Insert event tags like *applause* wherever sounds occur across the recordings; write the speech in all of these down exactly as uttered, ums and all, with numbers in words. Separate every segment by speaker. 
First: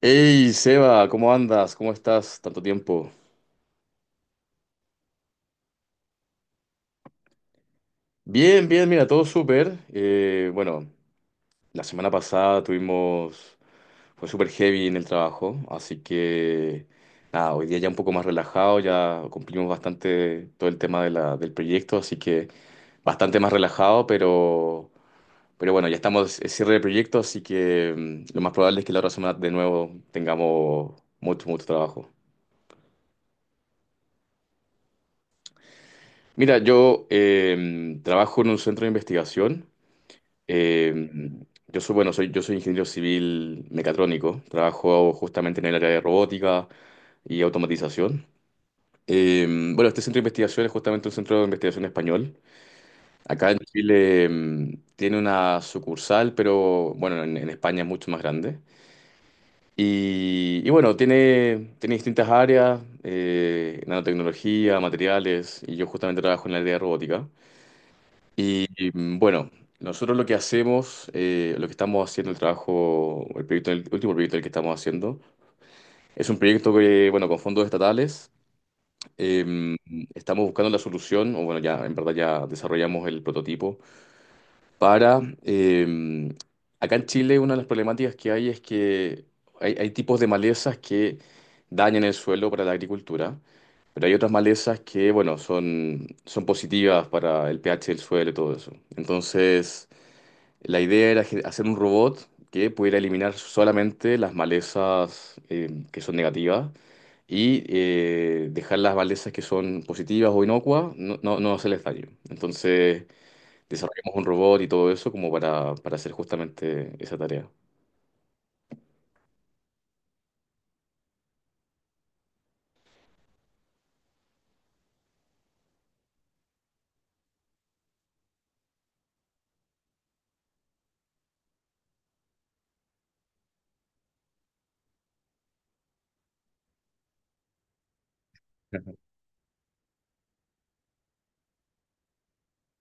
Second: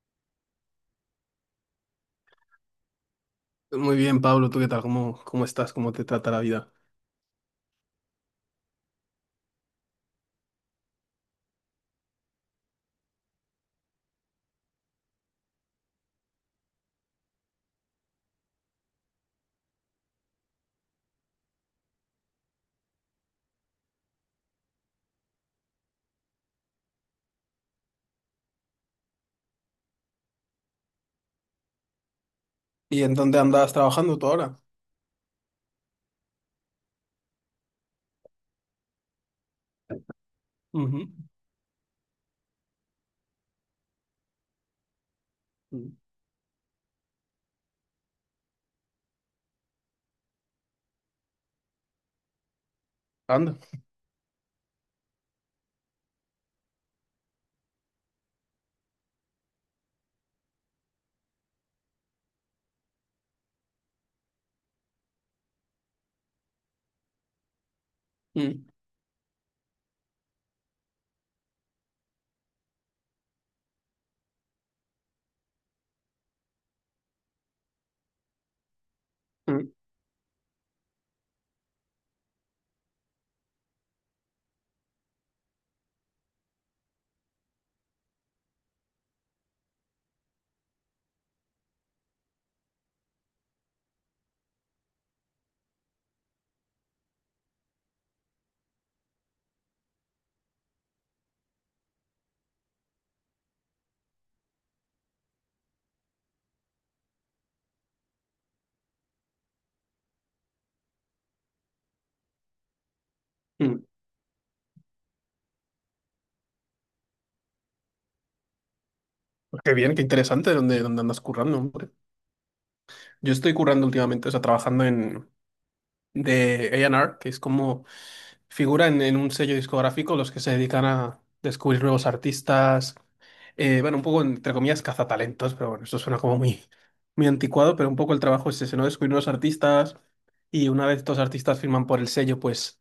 Speaker 1: Hey Seba, ¿cómo andas? ¿Cómo estás? Tanto tiempo.
Speaker 2: Muy bien, Pablo, ¿tú qué tal? ¿Cómo, cómo estás? ¿Cómo te trata la vida?
Speaker 1: Bien, bien, mira, todo súper. Eh, bueno, la semana pasada tuvimos, fue súper heavy en el trabajo, así que nada, hoy día ya un poco más relajado, ya cumplimos bastante todo el tema de la- del proyecto, así que bastante más relajado, pero, pero bueno, ya estamos en cierre de proyecto, así que mm, lo más probable es que la otra semana de nuevo tengamos mucho, mucho trabajo.
Speaker 2: ¿Y en dónde andas trabajando tú ahora?
Speaker 1: Mira, yo em, trabajo en un centro de investigación.
Speaker 2: Ujú.
Speaker 1: Eh, yo soy, bueno, soy, yo soy ingeniero civil mecatrónico, trabajo justamente en el área
Speaker 2: Mm.
Speaker 1: de robótica y automatización. Eh, bueno, este centro de investigación es justamente un centro de investigación español. Acá
Speaker 2: Anda.
Speaker 1: en Chile, eh, tiene una sucursal, pero bueno, en, en España es mucho más grande. Y, y bueno, tiene, tiene distintas áreas, eh, nanotecnología, materiales, y yo justamente trabajo en el área de robótica. Y
Speaker 2: Mm,
Speaker 1: y, mm, bueno, nosotros lo que hacemos, eh, lo que estamos haciendo, el trabajo, el proyecto, el último proyecto el que estamos haciendo, es un proyecto que, bueno, con fondos estatales,
Speaker 2: mm,
Speaker 1: eh, estamos buscando la solución, o bueno, ya en verdad ya desarrollamos el prototipo, para, eh, acá en Chile una de las problemáticas que hay es que hay, hay tipos de malezas que dañan el suelo para la agricultura. Pero hay otras malezas que, bueno, son, son positivas para el pH del suelo y todo eso. Entonces, la idea era ge- hacer un robot que pudiera eliminar solamente las malezas eh, que son negativas y eh, dejar las malezas que son positivas o inocuas no, no, no hacerles daño. Entonces
Speaker 2: mm.
Speaker 1: desarrollamos un robot y todo eso como para, para hacer justamente esa tarea.
Speaker 2: Pues qué bien, qué interesante dónde, dónde andas currando, hombre. Yo estoy currando últimamente, o sea, trabajando en de A y R, que es como figura en, en un sello discográfico los que se dedican a descubrir nuevos artistas, eh, bueno, un poco entre comillas cazatalentos, pero bueno, eso suena como muy, muy anticuado, pero un poco el trabajo es ese, ¿no? Descubrir nuevos artistas y una vez estos artistas firman por el sello, pues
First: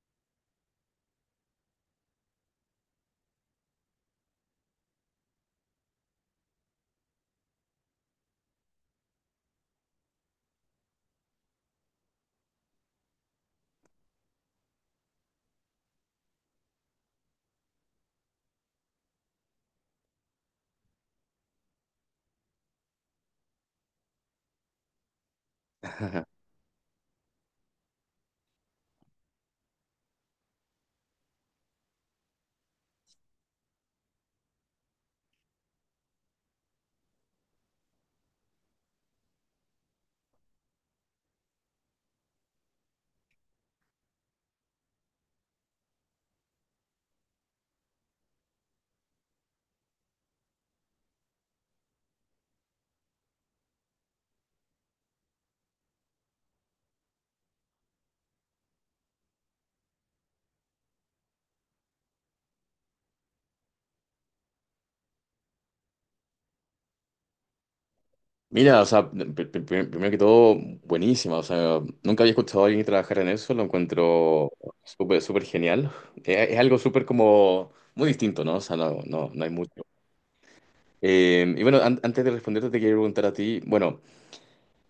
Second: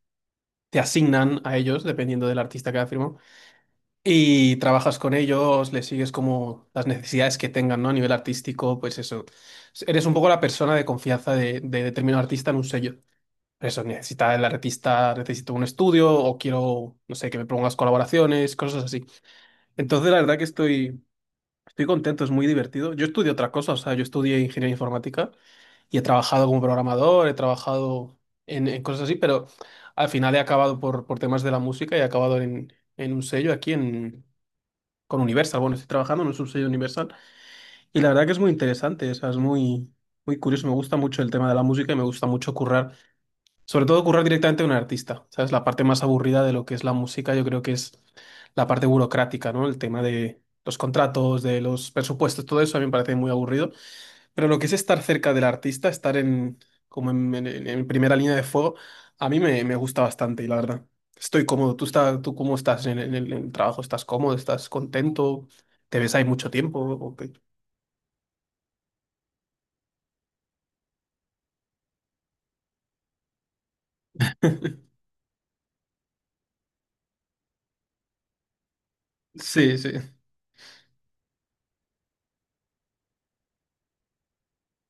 Speaker 2: te asignan a ellos, dependiendo del artista que ha firmado, y trabajas con ellos, les sigues como las necesidades que tengan, ¿no? A nivel artístico, pues eso. Eres un poco la persona de confianza de, de determinado artista en un sello. Eso, necesita el artista, necesito un estudio o quiero, no sé, que me pongas colaboraciones, cosas así. Entonces, la verdad que estoy, estoy contento, es muy divertido. Yo estudié otra cosa, o sea, yo estudié ingeniería informática y he trabajado
Speaker 1: *laughs*
Speaker 2: como programador, he trabajado en, en cosas así, pero al final he acabado por, por temas de la música y he acabado en, en un sello aquí en, con Universal. Bueno, estoy trabajando en un sello Universal y la verdad que es muy interesante, o sea, es muy, muy curioso. Me gusta mucho el tema de la música y me gusta mucho currar, sobre todo currar directamente a un artista, ¿sabes? La parte más aburrida de lo que es la música, yo creo que es la parte burocrática, ¿no? El tema de los contratos, de los presupuestos, todo eso a mí me parece muy aburrido. Pero lo que es estar cerca del artista, estar en, como en, en- en- primera línea de fuego, a mí me, me gusta bastante y la verdad. Estoy cómodo. ¿Tú, está tú cómo estás en, el en el- en el trabajo? ¿Estás cómodo? ¿Estás contento? ¿Te ves ahí mucho tiempo? ¿O qué?
Speaker 1: Mira, o sea, pr- pr- pr- primero que todo, buenísima. O sea, nunca había escuchado a alguien trabajar en eso, lo encuentro súper, súper genial. Eh, Es, algo súper como muy distinto, ¿no? O sea, no, no, no hay
Speaker 2: Sí,
Speaker 1: mucho.
Speaker 2: sí.
Speaker 1: Eh, y bueno, an- antes de responderte, te quiero preguntar a ti, bueno,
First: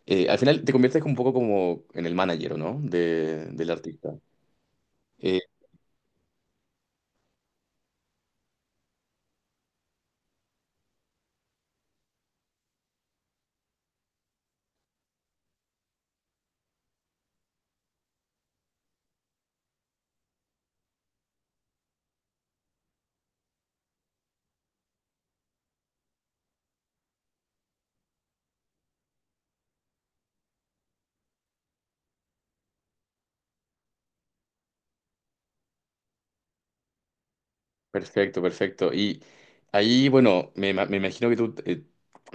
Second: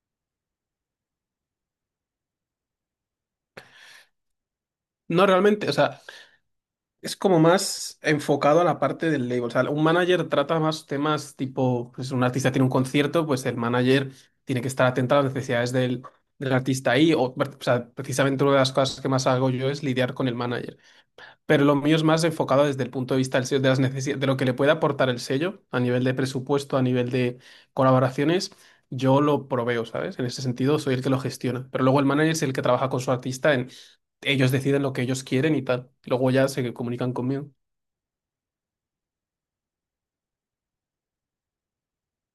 Speaker 1: eh, al final te conviertes un poco como en el manager, ¿no? De, del artista.
Speaker 2: No,
Speaker 1: Eh,
Speaker 2: realmente, o sea, es como más enfocado a la parte del label. O sea, un manager trata más temas tipo, pues un artista tiene un concierto, pues el manager tiene que estar atento a las necesidades del, del artista ahí. O, o sea, precisamente una de las cosas que más hago yo es lidiar con el manager. Pero lo mío es más enfocado desde el punto de vista del sello, de las necesi- de lo que le puede aportar el sello a nivel de presupuesto, a nivel de colaboraciones. Yo lo proveo, ¿sabes? En ese sentido, soy el que lo gestiona. Pero luego el manager es el que trabaja con su artista en ellos deciden lo que ellos quieren y tal. Luego ya se comunican conmigo.
Speaker 1: Perfecto, perfecto. Y ahí, bueno, me, ima- me imagino que tú, eh,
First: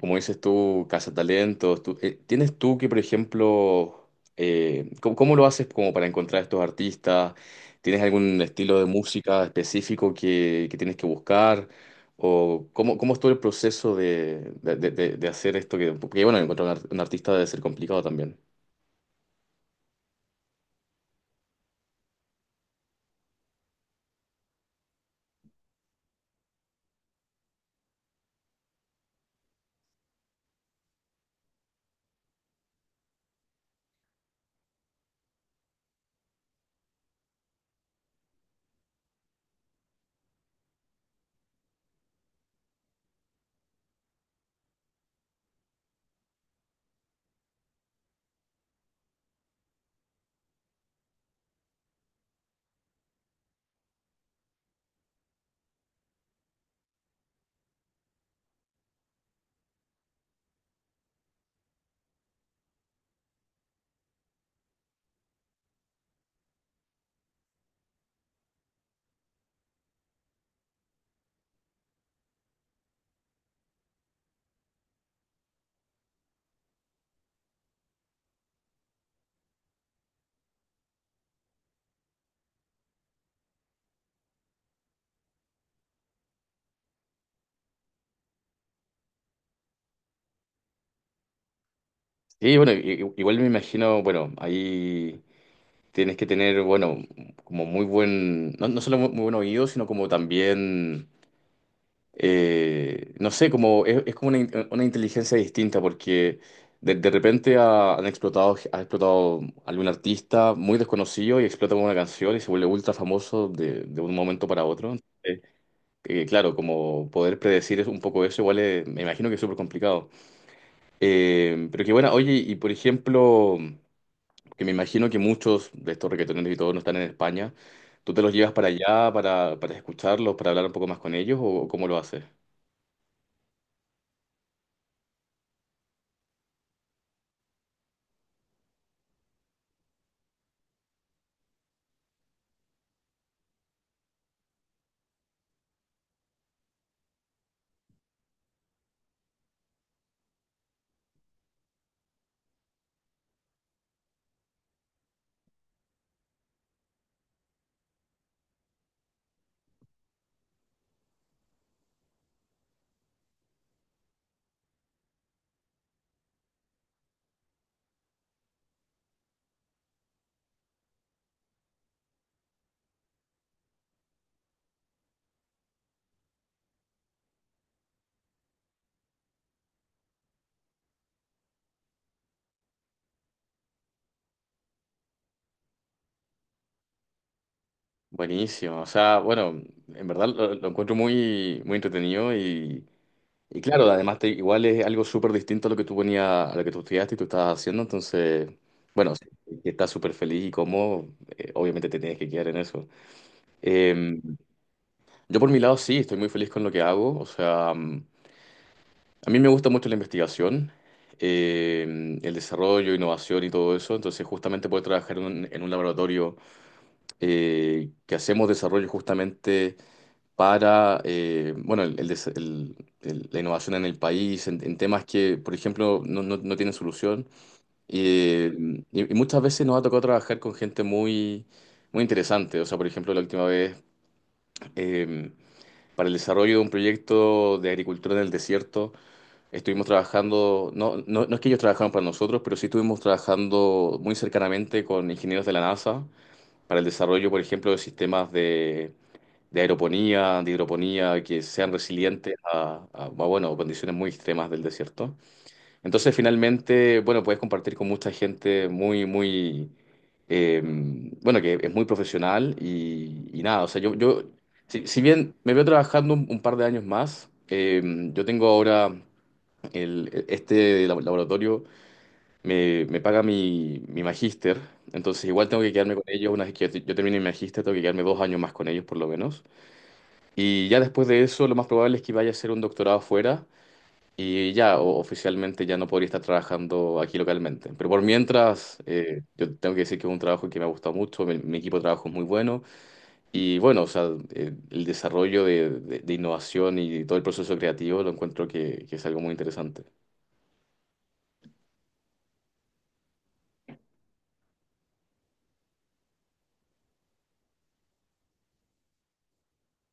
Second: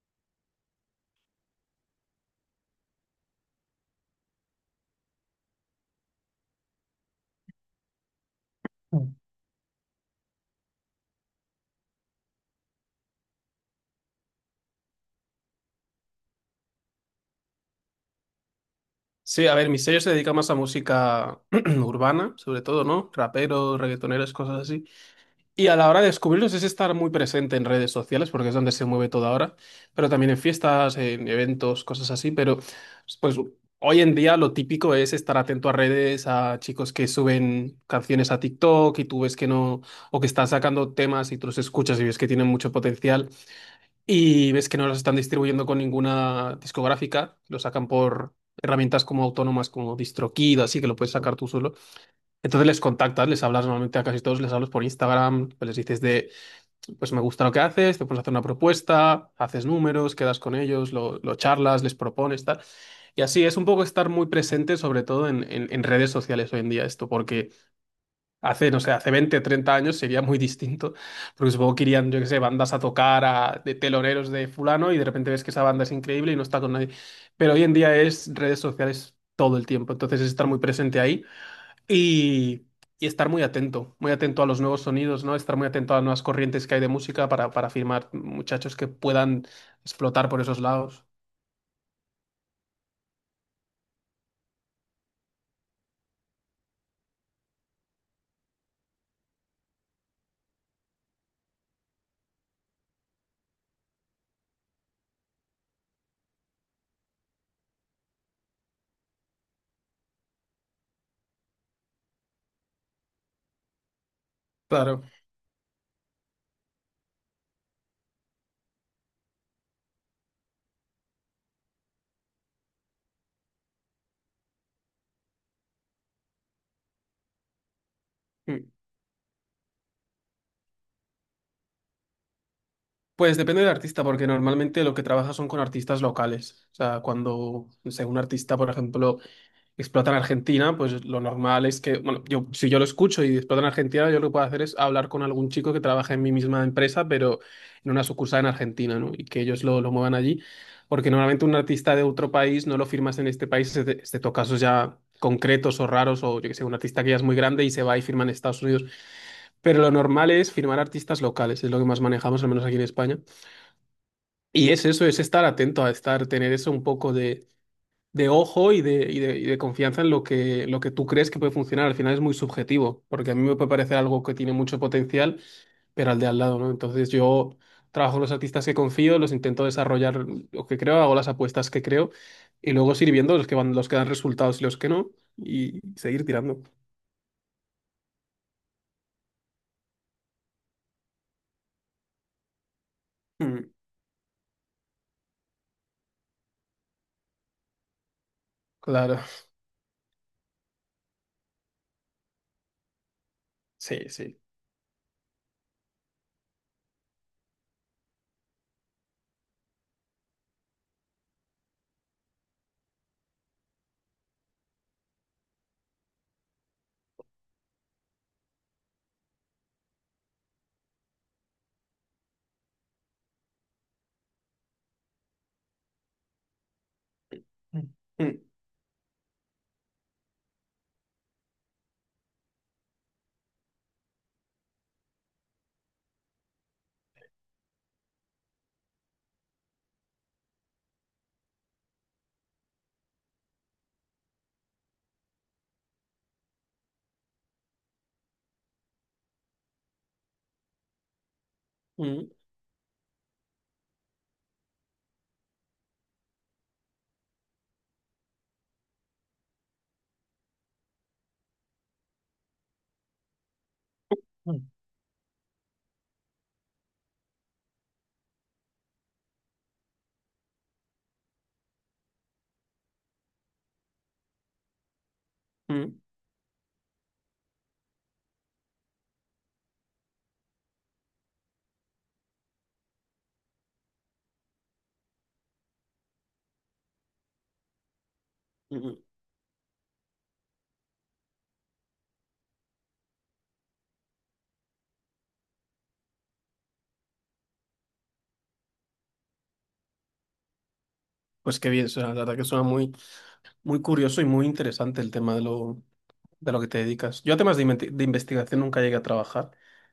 Speaker 1: como dices tú, cazatalentos, tú, eh, ¿tienes tú que, por ejemplo, eh, ¿cómo, cómo lo haces como para encontrar estos artistas? ¿Tienes algún estilo de música específico que, que tienes que buscar? ¿O cómo, cómo es todo el proceso de, de- de- de- de hacer esto? Que, porque, bueno, encontrar un, ar- un artista debe ser complicado también.
Speaker 2: Sí, a ver, mi sello se dedica más a música *clears throat* urbana, sobre todo, ¿no? Raperos, reggaetoneros, cosas así. Y a la hora de descubrirlos es estar muy presente en redes sociales, porque es donde se mueve todo ahora, pero también en fiestas, en eventos, cosas así. Pero pues hoy en día lo típico es estar atento a redes, a chicos que suben canciones a TikTok y tú ves que no, o que están sacando temas y tú los escuchas y ves que tienen mucho potencial y ves que no los están distribuyendo con ninguna discográfica, lo sacan por herramientas como autónomas, como DistroKid, así que lo puedes sacar tú solo. Entonces les contactas, les hablas normalmente a casi todos, les hablas por Instagram, pues les dices de, pues me gusta lo que haces, te pones a hacer una propuesta, haces números, quedas con ellos, lo, lo charlas, les propones, tal. Y así es un poco estar muy presente, sobre todo en, en- en redes sociales hoy en día esto, porque hace, no sé, hace veinte treinta años sería muy distinto, porque supongo que irían, yo qué sé, bandas a tocar a- de teloneros de fulano y de repente ves que esa banda es increíble y no está con nadie. Pero hoy en día es redes sociales todo el tiempo, entonces es estar muy presente ahí y, y estar muy atento, muy atento a los nuevos sonidos, ¿no? Estar muy atento a las nuevas corrientes que hay de música para, para firmar muchachos que puedan explotar por esos lados.
Speaker 1: Sí, bueno, i- i- igual me imagino, bueno, ahí... Tienes que tener, bueno, como muy buen, no, no solo muy, muy buen oído, sino como también, eh, no sé, como es, es como una, in- una inteligencia distinta, porque de, de repente ha- han explotado, ha explotado algún artista muy desconocido y explota con una canción y se vuelve ultra famoso de, de un momento para otro.
Speaker 2: Claro.
Speaker 1: Eh, eh, claro, como poder predecir es un poco eso, igual es- me imagino que es súper complicado. Eh, pero que bueno, oye, y por ejemplo que me imagino que muchos de estos reggaetoneros y todos no están en España, ¿tú te los llevas
Speaker 2: Mm.
Speaker 1: para allá para, para escucharlos, para hablar un poco más con ellos o cómo lo haces?
Speaker 2: Pues depende del artista, porque normalmente lo que trabaja son con artistas locales. O sea, cuando, no sé, un artista, por ejemplo, explotan a Argentina, pues lo normal es que, bueno, yo, si yo lo escucho y explotan a Argentina, yo lo que puedo hacer es hablar con algún chico que trabaja en mi misma empresa, pero en una sucursal en Argentina, ¿no? Y que ellos lo, lo muevan allí, porque normalmente un artista de otro país no lo firmas en este país, exce- excepto casos ya concretos o raros, o yo que sé, un artista que ya es muy grande y se va y firma en Estados Unidos. Pero lo normal es firmar artistas locales, es lo que más manejamos, al menos aquí en España. Y es eso, es estar atento a estar, tener eso un poco de de ojo y de, y de, y de confianza en lo que, lo que tú crees que puede funcionar. Al final es muy subjetivo, porque a mí me puede parecer algo que tiene mucho potencial, pero al de al lado, ¿no? Entonces yo trabajo con los artistas que confío, los intento desarrollar lo que creo, hago las apuestas que creo, y luego seguir viendo los que van, los que dan resultados y los que no, y seguir tirando.
Speaker 1: Buenísimo, o sea, bueno, en verdad lo, lo encuentro muy, muy entretenido y, y
Speaker 2: Mm,
Speaker 1: claro, además te- igual es algo súper distinto a lo que tú ponías, a lo que tú estudiaste y tú estabas haciendo, entonces, bueno,
Speaker 2: claro,
Speaker 1: si estás súper feliz y cómodo, eh, obviamente te tienes que quedar en eso.
Speaker 2: sí,
Speaker 1: Eh,
Speaker 2: sí.
Speaker 1: yo por mi lado sí, estoy muy feliz con lo que hago, o sea... mm, a mí me gusta mucho la investigación, eh, el desarrollo, innovación y todo eso. Entonces, justamente poder trabajar en un, en un laboratorio eh, que hacemos desarrollo justamente para, eh, bueno, el- el des- el- el- la innovación en el país, en, en temas que, por ejemplo, no, no- no tienen solución.
Speaker 2: Mm,
Speaker 1: Eh, y, y muchas veces nos ha tocado trabajar con gente muy, muy interesante. O sea, por ejemplo, la última vez, eh, para el desarrollo de un proyecto de agricultura en el desierto. Estuvimos trabajando, no, no, no es que ellos trabajaron para nosotros, pero sí estuvimos trabajando muy cercanamente con ingenieros de la NASA para el desarrollo, por ejemplo, de sistemas de, de aeroponía, de hidroponía, que sean
Speaker 2: mm,
Speaker 1: resilientes a, a, a, bueno, condiciones muy extremas del desierto. Entonces, finalmente, bueno, puedes compartir con mucha gente muy, muy, eh, bueno, que es muy profesional y, y nada, o sea, yo, yo
Speaker 2: mm,
Speaker 1: si, si bien me veo trabajando un, un par de años más, eh, yo tengo ahora el- este lab- laboratorio me, me paga mi, mi magíster, entonces igual tengo que quedarme
Speaker 2: mm,
Speaker 1: con ellos. Una vez que yo termine mi magíster, tengo que quedarme dos años más con ellos por lo menos. Y ya después de eso, lo más probable es que vaya a hacer un doctorado afuera y ya o- oficialmente ya no podría estar trabajando aquí localmente. Pero por mientras,
Speaker 2: mm.
Speaker 1: eh, yo tengo que decir que es un trabajo que me ha gustado mucho, mi, mi equipo de trabajo es muy bueno y bueno, o sea, eh, el desarrollo de, de- de innovación y todo el proceso creativo lo encuentro que que es algo muy interesante.
Speaker 2: Pues qué bien, o sea la verdad que suena muy, muy curioso y muy interesante el tema de lo, de lo que te dedicas. Yo a temas de, inventi- de investigación nunca llegué a trabajar.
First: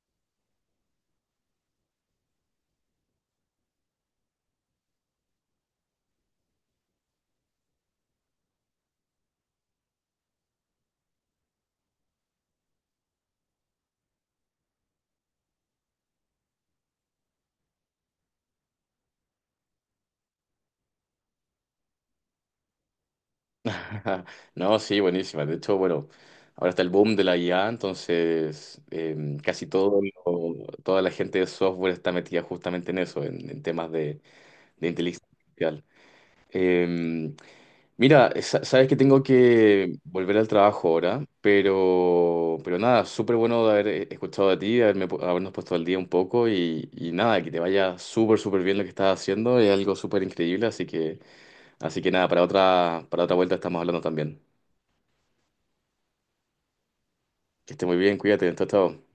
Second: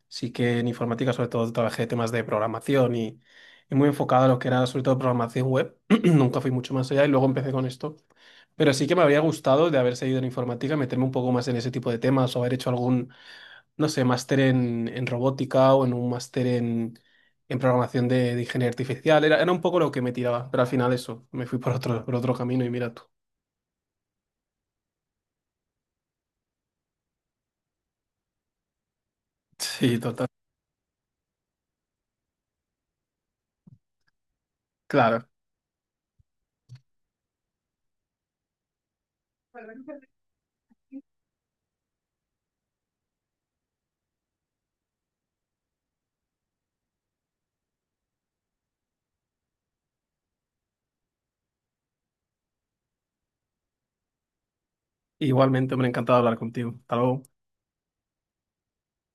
Speaker 2: Sí que en informática sobre todo trabajé temas de programación y, y muy enfocado a lo que era sobre todo programación web. *clears throat* Nunca fui mucho más allá y luego empecé con esto. Pero sí que me habría gustado de haber seguido en informática, meterme un poco más en ese tipo de temas o haber hecho algún, no sé, máster en, en robótica o en un máster en, en programación de, de ingeniería artificial. Era, era un poco lo que me tiraba, pero al final eso, me fui por otro, por otro camino y mira tú.
Speaker 1: *laughs* No, sí, buenísima. De hecho, bueno, ahora está el boom de la I A, entonces eh,
Speaker 2: *laughs*
Speaker 1: casi
Speaker 2: Sí,
Speaker 1: todo
Speaker 2: total.
Speaker 1: lo- toda la gente de software está metida justamente en eso, en, en temas de, de inteligencia
Speaker 2: Claro.
Speaker 1: artificial. Eh, Mira, sa- sabes que tengo que volver al trabajo ahora, pero, pero nada, súper bueno de haber eh, escuchado de ti, haberme pu- habernos puesto al día un poco y, y nada, que te vaya súper, súper bien lo que estás haciendo, es algo súper increíble, así que, así que nada, para otra, para otra vuelta estamos hablando también.
Speaker 2: Igualmente, me ha encantado hablar contigo. Hasta luego.
Speaker 1: Que esté muy bien, cuídate, chao, chao.